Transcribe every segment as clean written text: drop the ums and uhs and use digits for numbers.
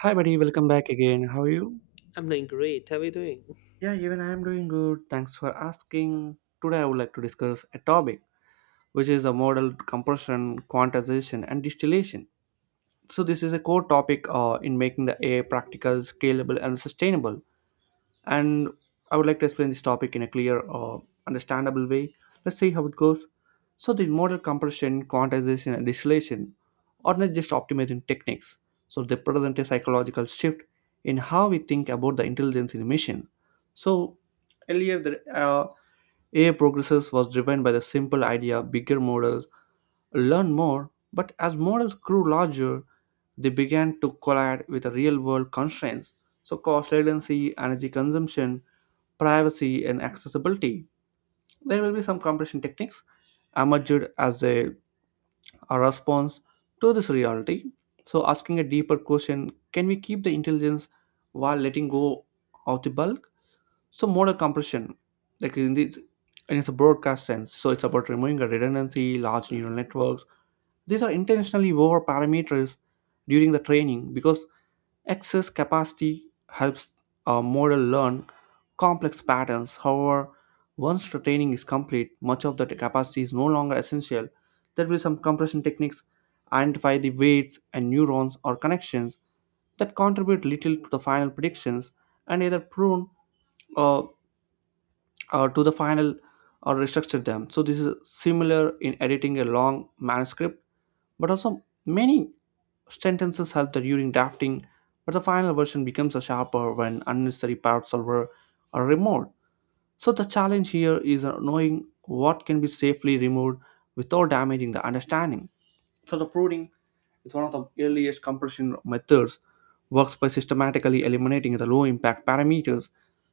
Hi, buddy. Welcome back again. How are you? I'm doing great. How are you doing? Yeah, even I am doing good. Thanks for asking. Today, I would like to discuss a topic which is a model compression, quantization, and distillation. So this is a core topic in making the AI practical, scalable, and sustainable. And I would like to explain this topic in a clear or understandable way. Let's see how it goes. So the model compression, quantization, and distillation are not just optimizing techniques, so they present a psychological shift in how we think about the intelligence in a machine. So earlier, the AI progresses was driven by the simple idea bigger models learn more, but as models grew larger, they began to collide with the real world constraints. So cost, latency, energy consumption, privacy, and accessibility. There will be some compression techniques emerged as a response to this reality. So, asking a deeper question, can we keep the intelligence while letting go of the bulk? So modal compression, like in this, in its broadcast sense, so it's about removing a redundancy, large neural networks. These are intentionally over parameters during the training because excess capacity helps a model learn complex patterns. However, once the training is complete, much of the capacity is no longer essential. There will be some compression techniques, identify the weights and neurons or connections that contribute little to the final predictions and either prune or, or to the final or restructure them. So this is similar in editing a long manuscript, but also many sentences help during drafting, but the final version becomes a sharper when unnecessary parts are removed. So the challenge here is knowing what can be safely removed without damaging the understanding. So the pruning is one of the earliest compression methods, works by systematically eliminating the low impact parameters.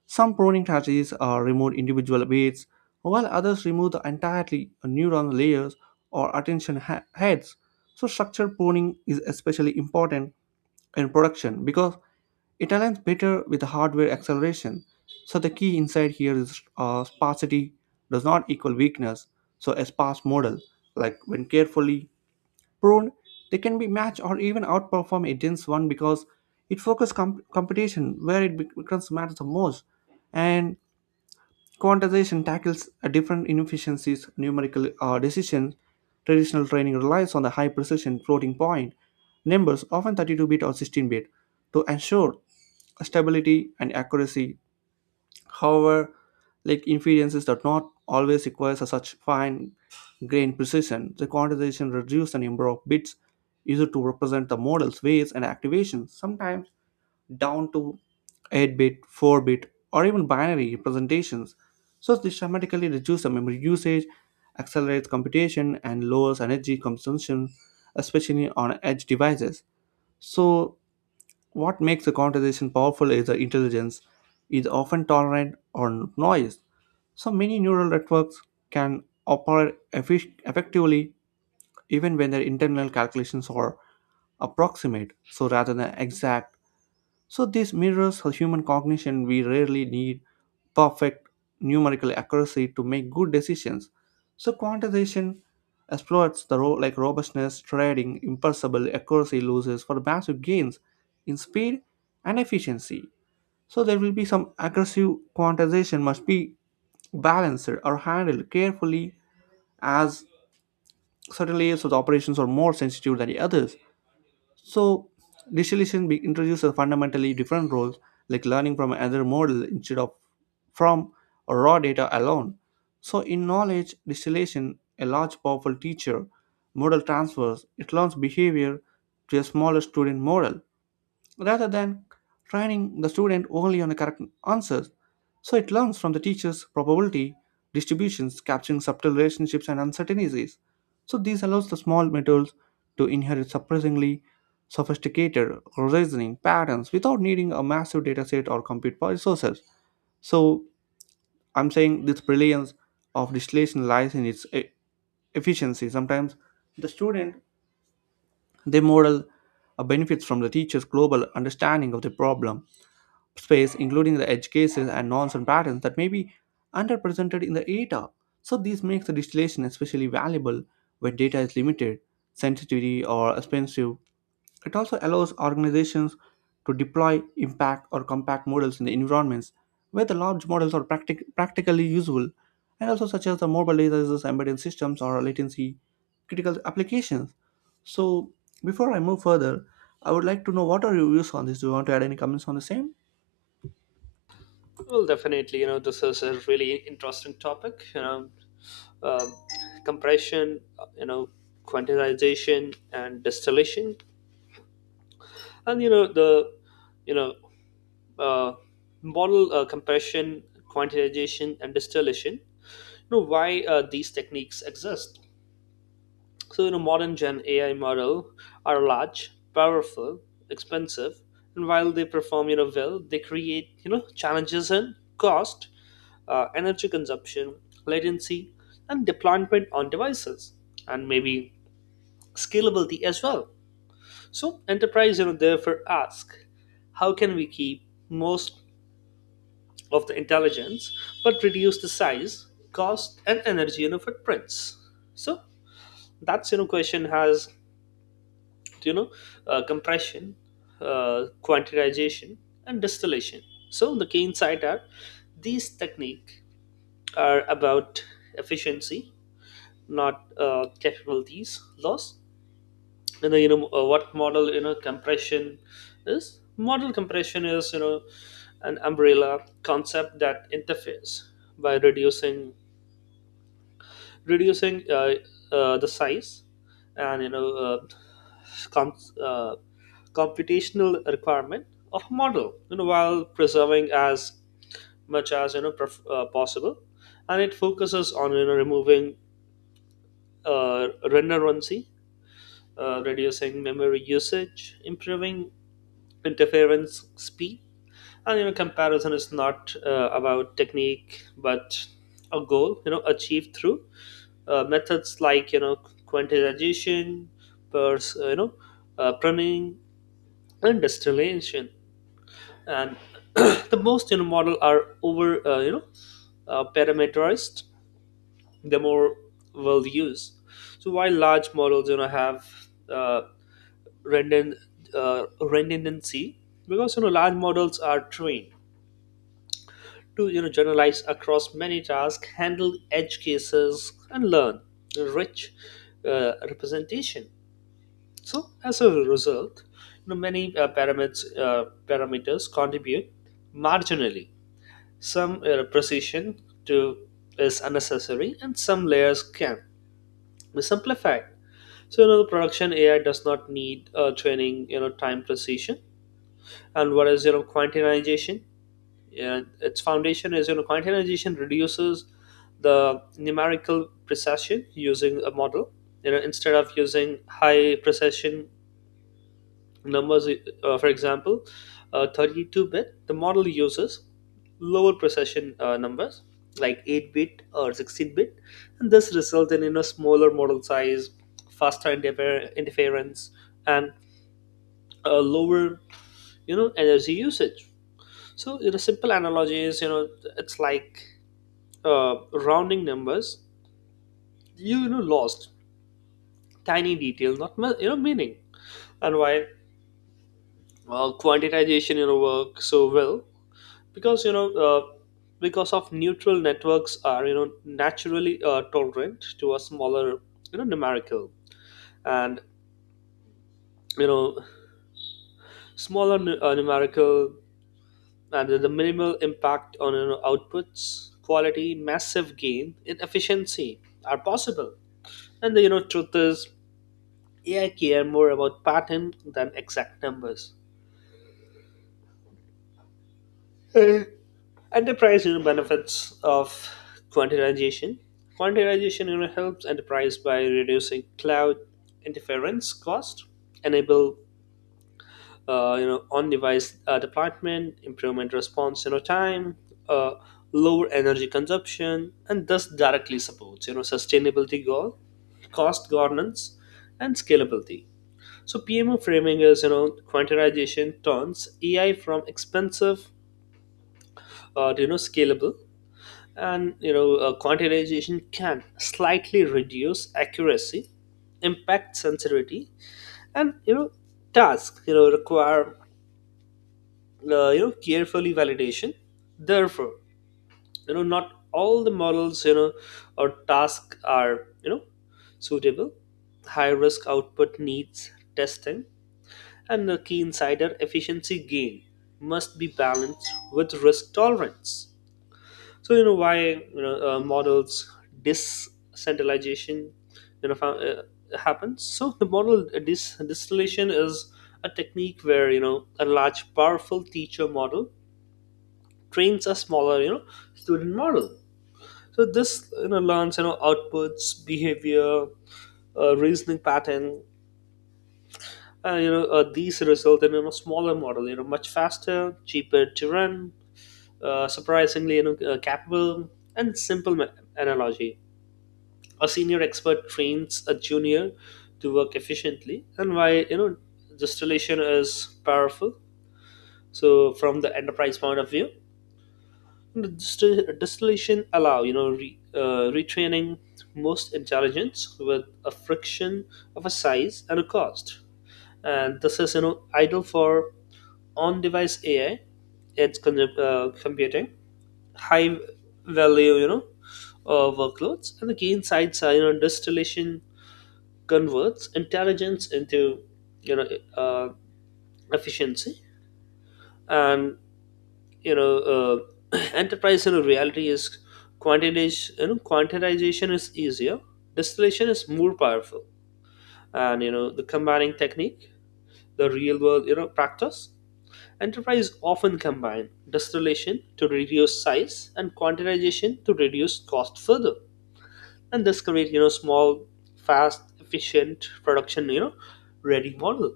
Some pruning strategies remove individual weights, while others remove the entirely neuron layers or attention heads. So structure pruning is especially important in production because it aligns better with the hardware acceleration. So the key insight here is sparsity does not equal weakness. So a sparse model, like when carefully pruned, they can be matched or even outperform a dense one because it focuses competition where it becomes matters the most. And quantization tackles a different inefficiencies, numerical decisions. Traditional training relies on the high precision floating point numbers, often 32-bit or 16-bit, to ensure stability and accuracy. However, like inferences do not always require such fine-grained precision. The quantization reduces the number of bits used to represent the model's weights and activations. Sometimes down to 8 bit, 4 bit, or even binary representations. So this dramatically reduces the memory usage, accelerates computation, and lowers energy consumption, especially on edge devices. So what makes a conversation powerful is the intelligence is often tolerant on noise. So many neural networks can operate effectively even when their internal calculations are approximate. So rather than exact, so this mirrors the human cognition. We rarely need perfect numerical accuracy to make good decisions. So quantization exploits the role like robustness, trading, impossible accuracy loses for massive gains in speed and efficiency. So there will be some aggressive quantization must be balanced or handled carefully as certain layers of the operations are more sensitive than the others. So distillation introduces a fundamentally different roles like learning from another model instead of from raw data alone. So in knowledge distillation, a large powerful teacher model transfers, it learns behavior to a smaller student model rather than training the student only on the correct answers. So it learns from the teacher's probability distributions, capturing subtle relationships and uncertainties. So this allows the small metals to inherit surprisingly sophisticated reasoning patterns without needing a massive dataset or compute power resources. So I'm saying this brilliance of distillation lies in its efficiency. Sometimes the student they model benefits from the teacher's global understanding of the problem space, including the edge cases and nonsense patterns that may be underrepresented in the data. So this makes the distillation especially valuable when data is limited, sensitive, or expensive. It also allows organizations to deploy impact or compact models in the environments where the large models are practically usable, and also such as the mobile devices, embedded systems, or latency critical applications. So before I move further, I would like to know what are your views on this. Do you want to add any comments on the same? Well, definitely, this is a really interesting topic, um, compression, quantization and distillation. And, you know, uh, model compression, quantization and distillation, why these techniques exist. So, in a modern gen AI model are large, powerful, expensive, and while they perform, well, they create, challenges in cost, energy consumption, latency, and deployment on devices, and maybe scalability as well. So, enterprise, therefore ask, how can we keep most of the intelligence but reduce the size, cost, and energy, footprints? So, that's question has you know compression, quantitization, and distillation. So the key insight are these technique are about efficiency, not capabilities loss. And then, what model, compression is, model compression is, an umbrella concept that interfares by reducing the size and com- uh, computational requirement of model, while preserving as much as possible. And it focuses on removing redundancy, reducing memory usage, improving interference speed. And comparison is not about technique but a goal, achieved through methods like quantization, pers- uh, you know pruning, and distillation. And the most, model are over parameterized, the more we'll use. So while large models have uh, redund- redundancy, because large models are trained to generalize across many tasks, handle edge cases, and learn rich representation. So as a result, many parameters contribute marginally. Some precision to is unnecessary, and some layers can be simplified. So the production AI does not need training, time precision. And what is quantization? Yeah, its foundation is quantization reduces the numerical precision using a model. Instead of using high precision numbers, for example, 32 bit, the model uses lower precision numbers like 8 bit or 16 bit, and this results in a smaller model size, faster interference, and a lower, energy usage. So in a simple analogy is, it's like rounding numbers, lost tiny detail, not meaning. And why? Well, quantitization work so well because because of neutral networks are naturally tolerant to a smaller, numerical, and you know smaller numerical, and the minimal impact on outputs quality, massive gain in efficiency are possible. And the truth is AI care more about pattern than exact numbers. Uh, Enterprise, benefits of quantization. Quantization helps enterprise by reducing cloud interference cost, enable on-device deployment, improvement response time, uh, lower energy consumption, and thus directly supports sustainability goal, cost governance, and scalability. So PMO framing is quantization turns AI from expensive to scalable. And quantization can slightly reduce accuracy, impact sensitivity, and tasks require carefully validation. Therefore not all the models, or tasks are suitable. High risk output needs testing, and the key insider efficiency gain must be balanced with risk tolerance. So why models decentralization happens. So the distillation is a technique where a large powerful teacher model trains a smaller student model. So this learns outputs behavior, reasoning pattern. These result in smaller model, much faster, cheaper to run, surprisingly capable. And simple analogy: a senior expert trains a junior to work efficiently. And why this distillation is powerful. So from the enterprise point of view, the distillation allow retraining most intelligence with a friction of a size and a cost. And this is ideal for on device AI, edge computing, high value workloads. And the key insights are distillation converts intelligence into you know uh, efficiency. And you know uh, enterprise reality is, quantization you know quantization is easier, distillation is more powerful. And the combining technique, the real world practice: enterprise often combine distillation to reduce size and quantization to reduce cost further. And this creates small, fast, efficient production ready model.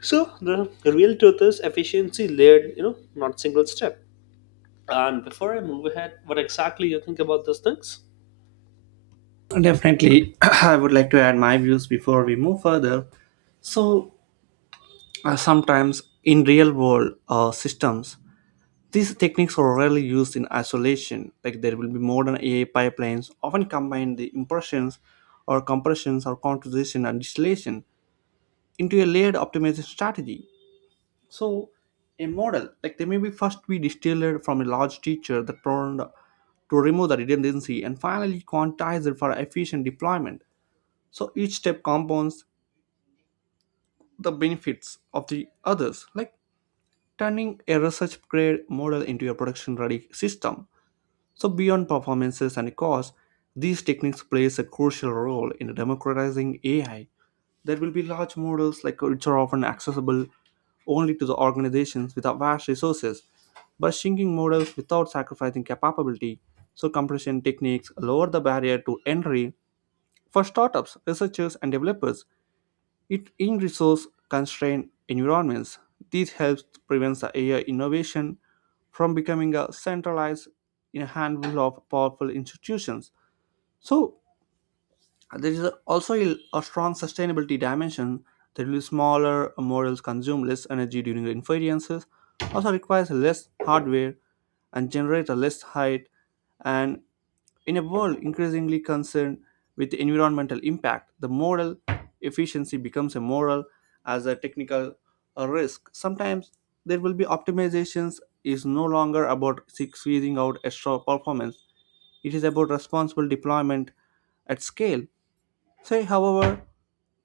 So the real truth is efficiency layered, not single step. And before I move ahead, what exactly you think about these things? Definitely, I would like to add my views before we move further. So, sometimes in real world systems, these techniques are rarely used in isolation. Like there will be modern AI pipelines often combine the impressions or compressions or composition and distillation into a layered optimization strategy. So a model like they may be first be distilled from a large teacher that turned to remove the redundancy and finally quantized it for efficient deployment. So each step compounds the benefits of the others, like turning a research grade model into a production ready system. So beyond performances and cost, these techniques plays a crucial role in democratizing AI. There will be large models like which are often accessible only to the organizations with vast resources, but shrinking models without sacrificing capability. So compression techniques lower the barrier to entry for startups, researchers, and developers it in resource constrained environments, this helps prevent the AI innovation from becoming a centralized in a handful of powerful institutions. So there is a strong sustainability dimension that will be smaller models consume less energy during the inferences, also requires less hardware and generate a less height and in a world increasingly concerned with environmental impact, the model efficiency becomes a moral as a technical risk. Sometimes there will be optimizations is no longer about squeezing out extra performance. It is about responsible deployment at scale. Say, however,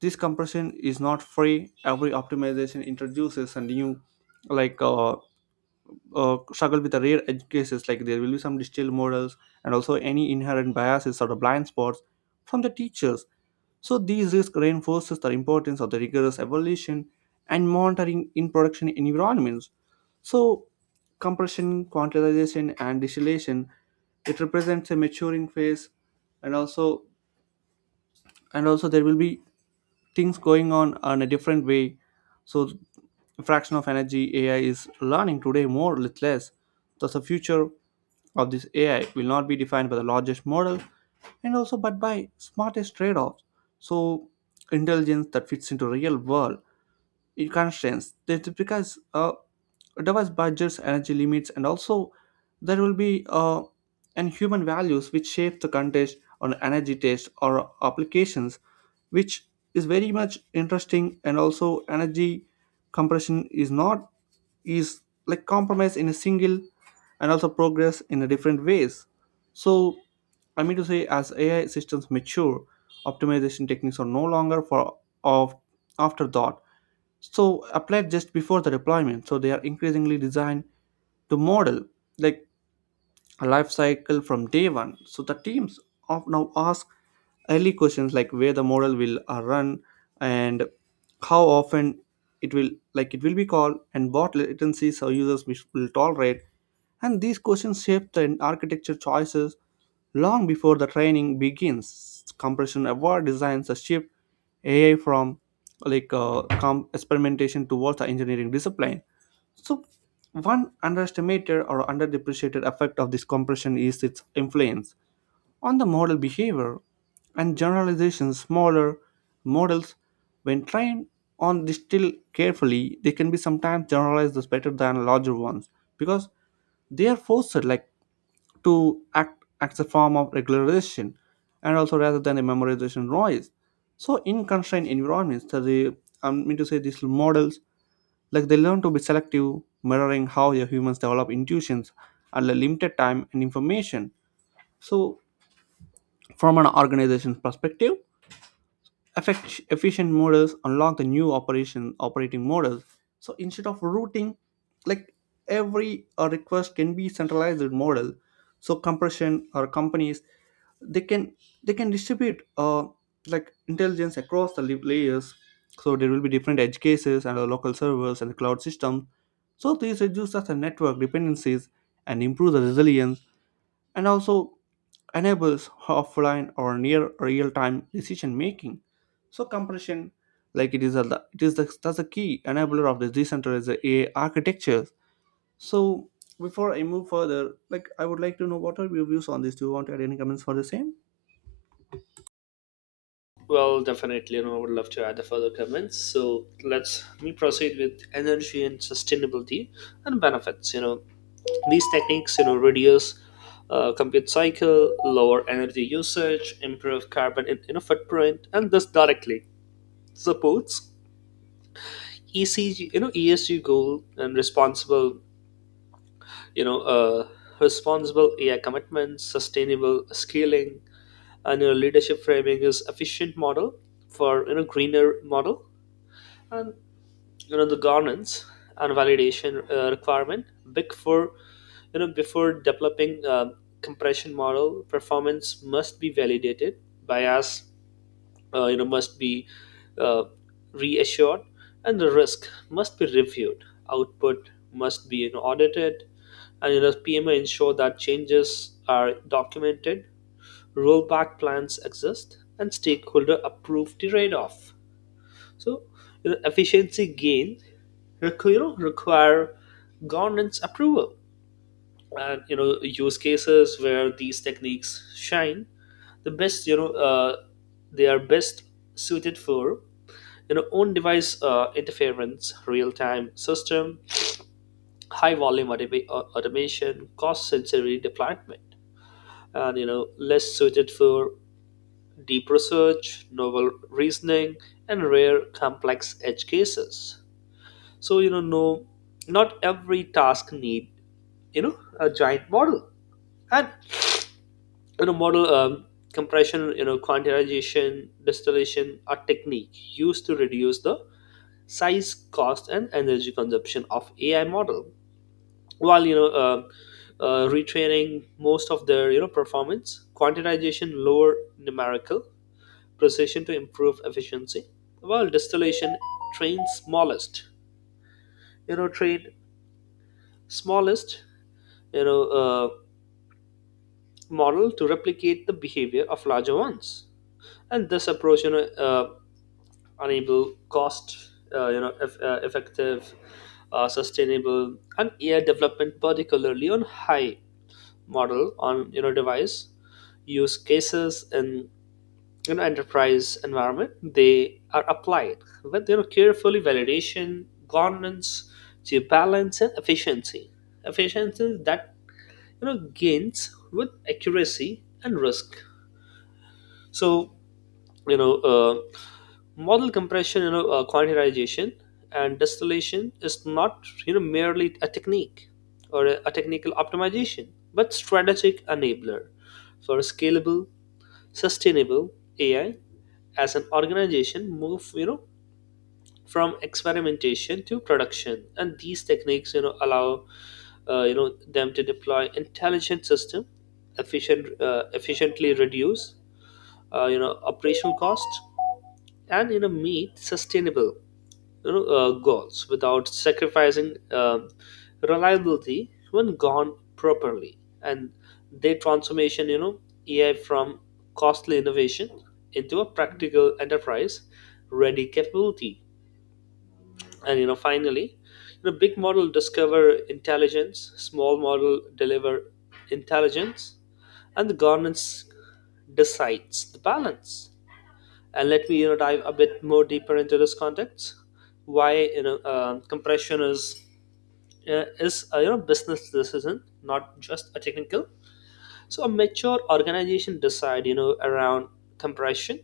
this compression is not free. Every optimization introduces a new, like uh, struggle with the rare edge cases like there will be some digital models and also any inherent biases or the blind spots from the teachers. So these risks reinforces the importance of the rigorous evaluation and monitoring in production environments. So compression, quantization, and distillation, it represents a maturing phase and also and also there will be things going on in a different way. So fraction of energy AI is learning today more with less. Thus the future of this AI will not be defined by the largest model and also but by smartest trade-offs. So intelligence that fits into real world in constraints that because device budgets energy limits and also there will be and human values which shape the contest on energy taste or applications which is very much interesting and also energy compression is not is like compromise in a single and also progress in a different ways. So I mean to say as AI systems mature, optimization techniques are no longer for of afterthought. So applied just before the deployment, so they are increasingly designed to model like a life cycle from day one. So the teams of now ask early questions like where the model will run and how often it will like it will be called and what latencies our users will tolerate. And these questions shape the architecture choices long before the training begins. Compression award designs a shift AI from experimentation towards the engineering discipline. So one underestimated or underdepreciated effect of this compression is its influence on the model behavior and generalization. Smaller models, when trained on this still carefully, they can be sometimes generalized as better than larger ones because they are forced like to act as a form of regularization and also rather than a memorization noise. So in constrained environments, so the I mean to say these models like they learn to be selective, mirroring how the humans develop intuitions at a limited time and information. So from an organization's perspective, efficient models unlock the new operation operating models so instead of routing like every request can be centralized in model so compression or companies they can they can distribute like intelligence across the layers so there will be different edge cases and the local servers and the cloud system so these reduces the network dependencies and improve the resilience and also enables offline or near real-time decision making. So compression, like it is a it is the, that's a key enabler of the decentralized AI architectures. So before I move further, like I would like to know what are your views on this? Do you want to add any comments for the same? Well, definitely, I would love to add the further comments. So let me proceed with energy and sustainability and benefits. These techniques reduce compute cycle, lower energy usage, improve carbon footprint, and this directly supports ECG, ESG goal and responsible you know responsible AI commitments, sustainable scaling. And leadership framing is efficient model for greener model. And the governance and validation requirement big for before developing compression, model performance must be validated by us, must be uh, reassured, and the risk must be reviewed, output must be audited. And PMA ensure that changes are documented, rollback plans exist, and stakeholder approve the trade-off. So efficiency gain require governance approval. And use cases where these techniques shine the best, they are best suited for on device interference, real time system, high volume automation, cost sensitive deployment. And less suited for deep research, novel reasoning, and rare complex edge cases. So no, not every task need a giant model. And model compression, quantization, distillation are technique used to reduce the size, cost, and energy consumption of AI model. While retraining most of their performance, quantitization lower numerical precision to improve efficiency, while distillation train smallest train smallest you know uh, model to replicate the behavior of larger ones. And this approach Unable, cost effective, sustainable, and AI development, particularly on high model, on device use cases, in enterprise environment, they are applied with carefully validation governance to balance and efficiency that gains with accuracy and risk. So you know uh, model compression, quantitization, and distillation is not merely a technique or a technical optimization, but strategic enabler for scalable, sustainable AI. As an organization move from experimentation to production, and these techniques allow them to deploy intelligent system efficiently, reduce operational cost, and meet sustainable goals without sacrificing reliability when gone properly. And their transformation AI from costly innovation into a practical enterprise ready capability. And finally, big model discover intelligence, small model deliver intelligence, and the governance decides the balance. And let me dive a bit more deeper into this context. Why compression is a business decision, not just a technical. So a mature organization decide around compression,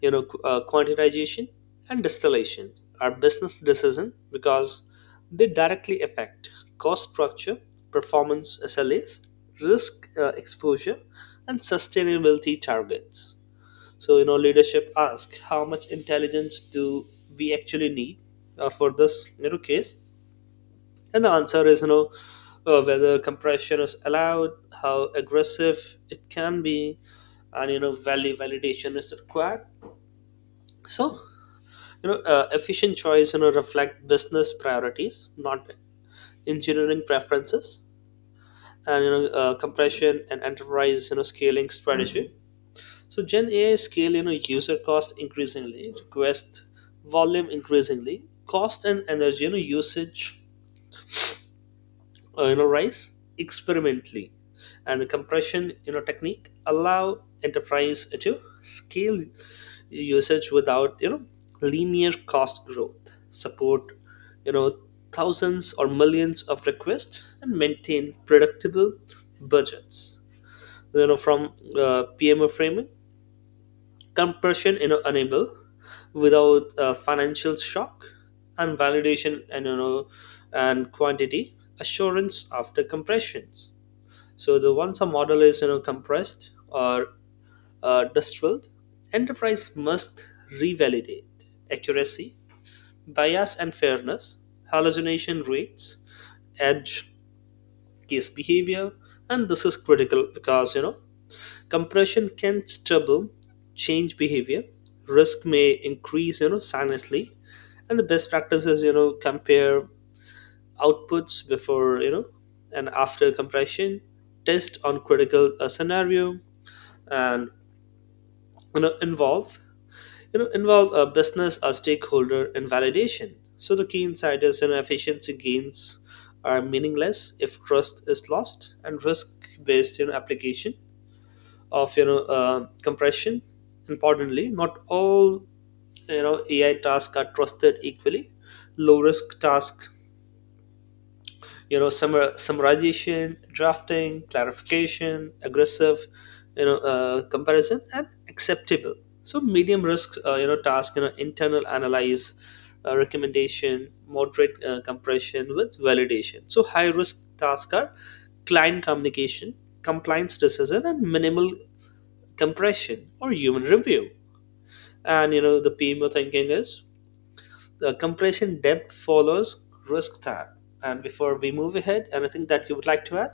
quantitization, and distillation are business decision because they directly affect cost structure, performance SLAs, risk exposure, and sustainability targets. So, leadership asks, how much intelligence do we actually need for this case? And the answer is, whether compression is allowed, how aggressive it can be, and, value validation is required. So, efficient choice reflect business priorities, not engineering preferences. And, compression and enterprise, scaling strategy. So Gen AI scale, user cost increasingly, request volume increasingly, cost and energy, usage, rise experimentally, and the compression, technique allow enterprise to scale usage without, linear cost growth, support you know, thousands or millions of requests, and maintain predictable budgets. From PMO framing, compression enable without a financial shock. And validation and quantity assurance after compressions. So the once a model is compressed or distilled, enterprise must revalidate accuracy, bias and fairness, hallucination rates, edge case behavior. And this is critical because compression can stubble change behavior. Risk may increase, silently. And the best practice is, compare outputs before, and after compression, test on critical scenario, and involve you know involve a business or stakeholder in validation. So the key insight is, efficiency gains are meaningless if trust is lost, and risk-based application of compression. Importantly, not all AI tasks are trusted equally. Low risk tasks, summarization, drafting, clarification, aggressive, comparison, and acceptable. So medium risk, task, internal analyze, recommendation, moderate compression with validation. So high risk tasks are client communication, compliance decision, and minimal compression or human review. And the PMO thinking is, the compression depth follows risk tab. And before we move ahead, anything that you would like to add?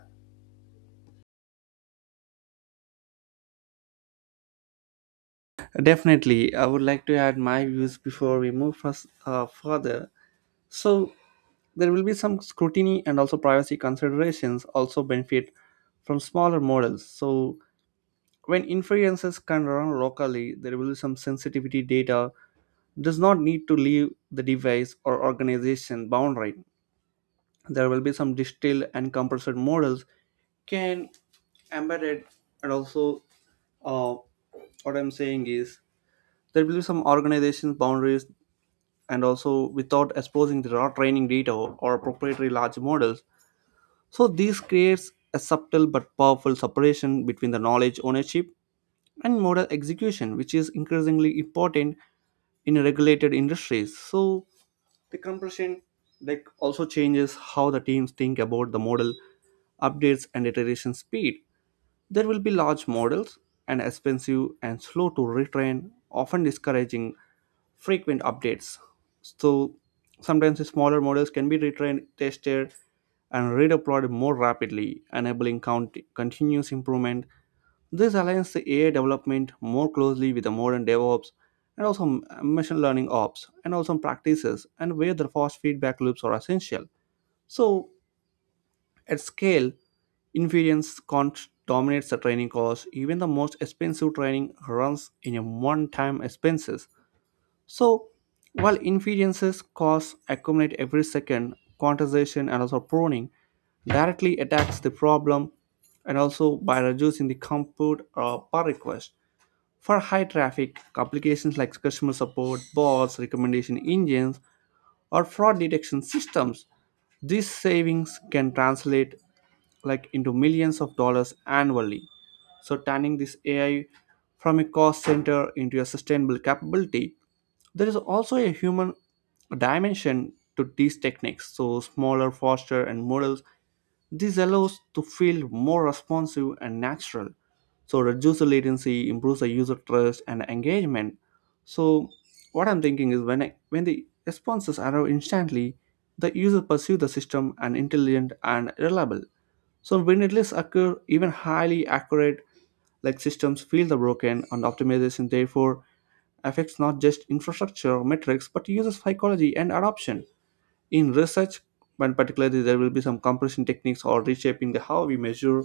Definitely, I would like to add my views before we move first, further. So there will be some scrutiny and also privacy considerations also benefit from smaller models. So, when inferences can run locally, there will be some sensitivity data does not need to leave the device or organization boundary. There will be some distilled and compressed models can embedded and also uh, what I'm saying is there will be some organization boundaries and also without exposing the raw training data or proprietary large models. So this creates a subtle but powerful separation between the knowledge ownership and model execution, which is increasingly important in regulated industries. So the compression like also changes how the teams think about the model updates and iteration speed. There will be large models and expensive and slow to retrain, often discouraging frequent updates. So sometimes the smaller models can be retrained, tested, and redeployed more rapidly, enabling continuous improvement. This aligns the AI development more closely with the modern DevOps and also machine learning ops and also practices and where the fast feedback loops are essential. So at scale, inference cost dominates the training cost. Even the most expensive training runs in a one-time expenses. So while inferences costs accumulate every second, quantization and also pruning directly attacks the problem and also by reducing the compute per request. For high traffic, applications like customer support, bots, recommendation engines, or fraud detection systems, these savings can translate like into millions of dollars annually. So turning this AI from a cost center into a sustainable capability, there is also a human dimension to these techniques. So smaller, faster, and more this allows to feel more responsive and natural. So reduce the latency, improves the user trust and engagement. So what I'm thinking is when the responses arrive instantly, the user perceives the system and intelligent and reliable. So when it occur, even highly accurate like systems feel the broken and optimization therefore affects not just infrastructure metrics but user psychology and adoption in research, and particularly there will be some compression techniques or reshaping the how we measure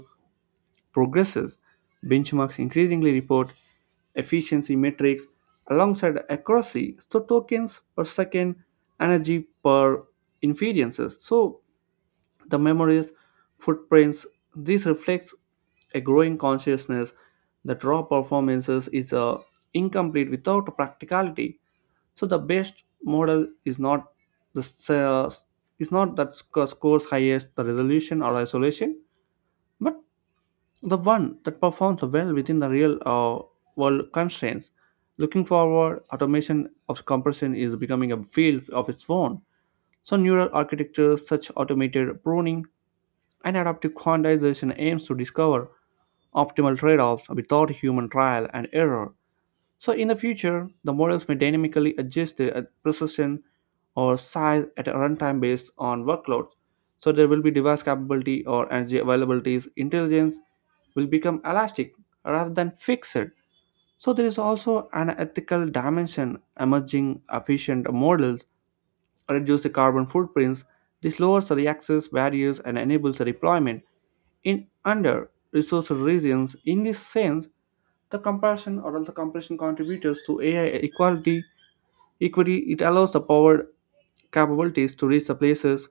progresses. Benchmarks increasingly report efficiency metrics alongside accuracy, so tokens per second, energy per inferences. So the memories, footprints, this reflects a growing consciousness that raw performances is incomplete without practicality. So the best model is not the s- uh, is not that scores highest the resolution or isolation, but the one that performs well within the real world constraints. Looking forward, automation of compression is becoming a field of its own. So neural architectures such automated pruning and adaptive quantization aims to discover optimal trade-offs without human trial and error. So in the future, the models may dynamically adjust their precision or size at a runtime based on workloads. So there will be device capability or energy availabilities. Intelligence will become elastic rather than fixed. So there is also an ethical dimension emerging efficient models reduce the carbon footprints. This lowers the access barriers and enables the deployment in under resourced regions. In this sense, the comparison or the comparison contributors to AI equality equity. It allows the powered capabilities to reach the places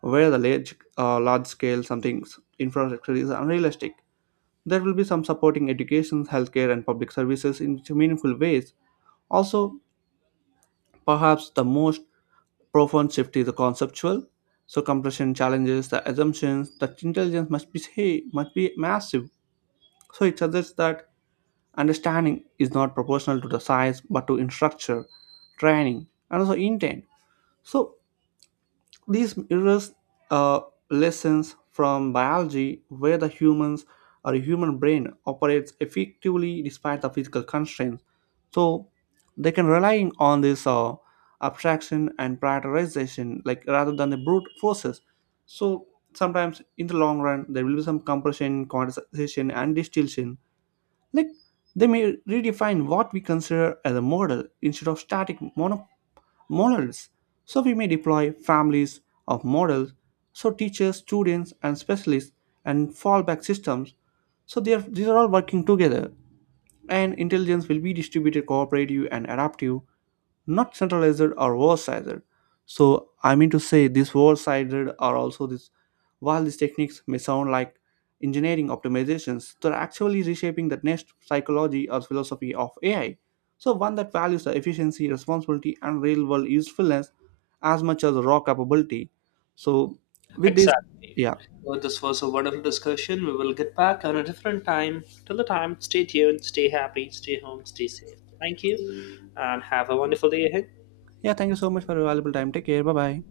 where the large, large scale something infrastructure is unrealistic. There will be some supporting education, healthcare, and public services in meaningful ways. Also, perhaps the most profound shift is the conceptual. So compression challenges the assumptions that intelligence must be hey, must be massive. So it suggests that understanding is not proportional to the size but to structure, training, and also intent. So these mirrors uh, lessons from biology where the humans or human brain operates effectively despite the physical constraints. So they can rely on this abstraction and prioritization like rather than the brute forces. So sometimes in the long run there will be some compression, quantization and distillation like they may redefine what we consider as a model instead of models. So we may deploy families of models, so teachers, students, and specialists, and fallback systems. So they are, these are all working together, and intelligence will be distributed, cooperative, and adaptive, not centralized or war-sided. So I mean to say these war-sided are also this, while these techniques may sound like engineering optimizations, they're actually reshaping the next psychology or philosophy of AI. So one that values the efficiency responsibility and real-world usefulness as much as raw capability. So with this. Exactly. Yeah. Well, this was a wonderful discussion. We will get back on a different time. Till the time, stay tuned, stay happy, stay home, stay safe. Thank you and have a wonderful day ahead. Yeah, thank you so much for your valuable time. Take care. Bye bye.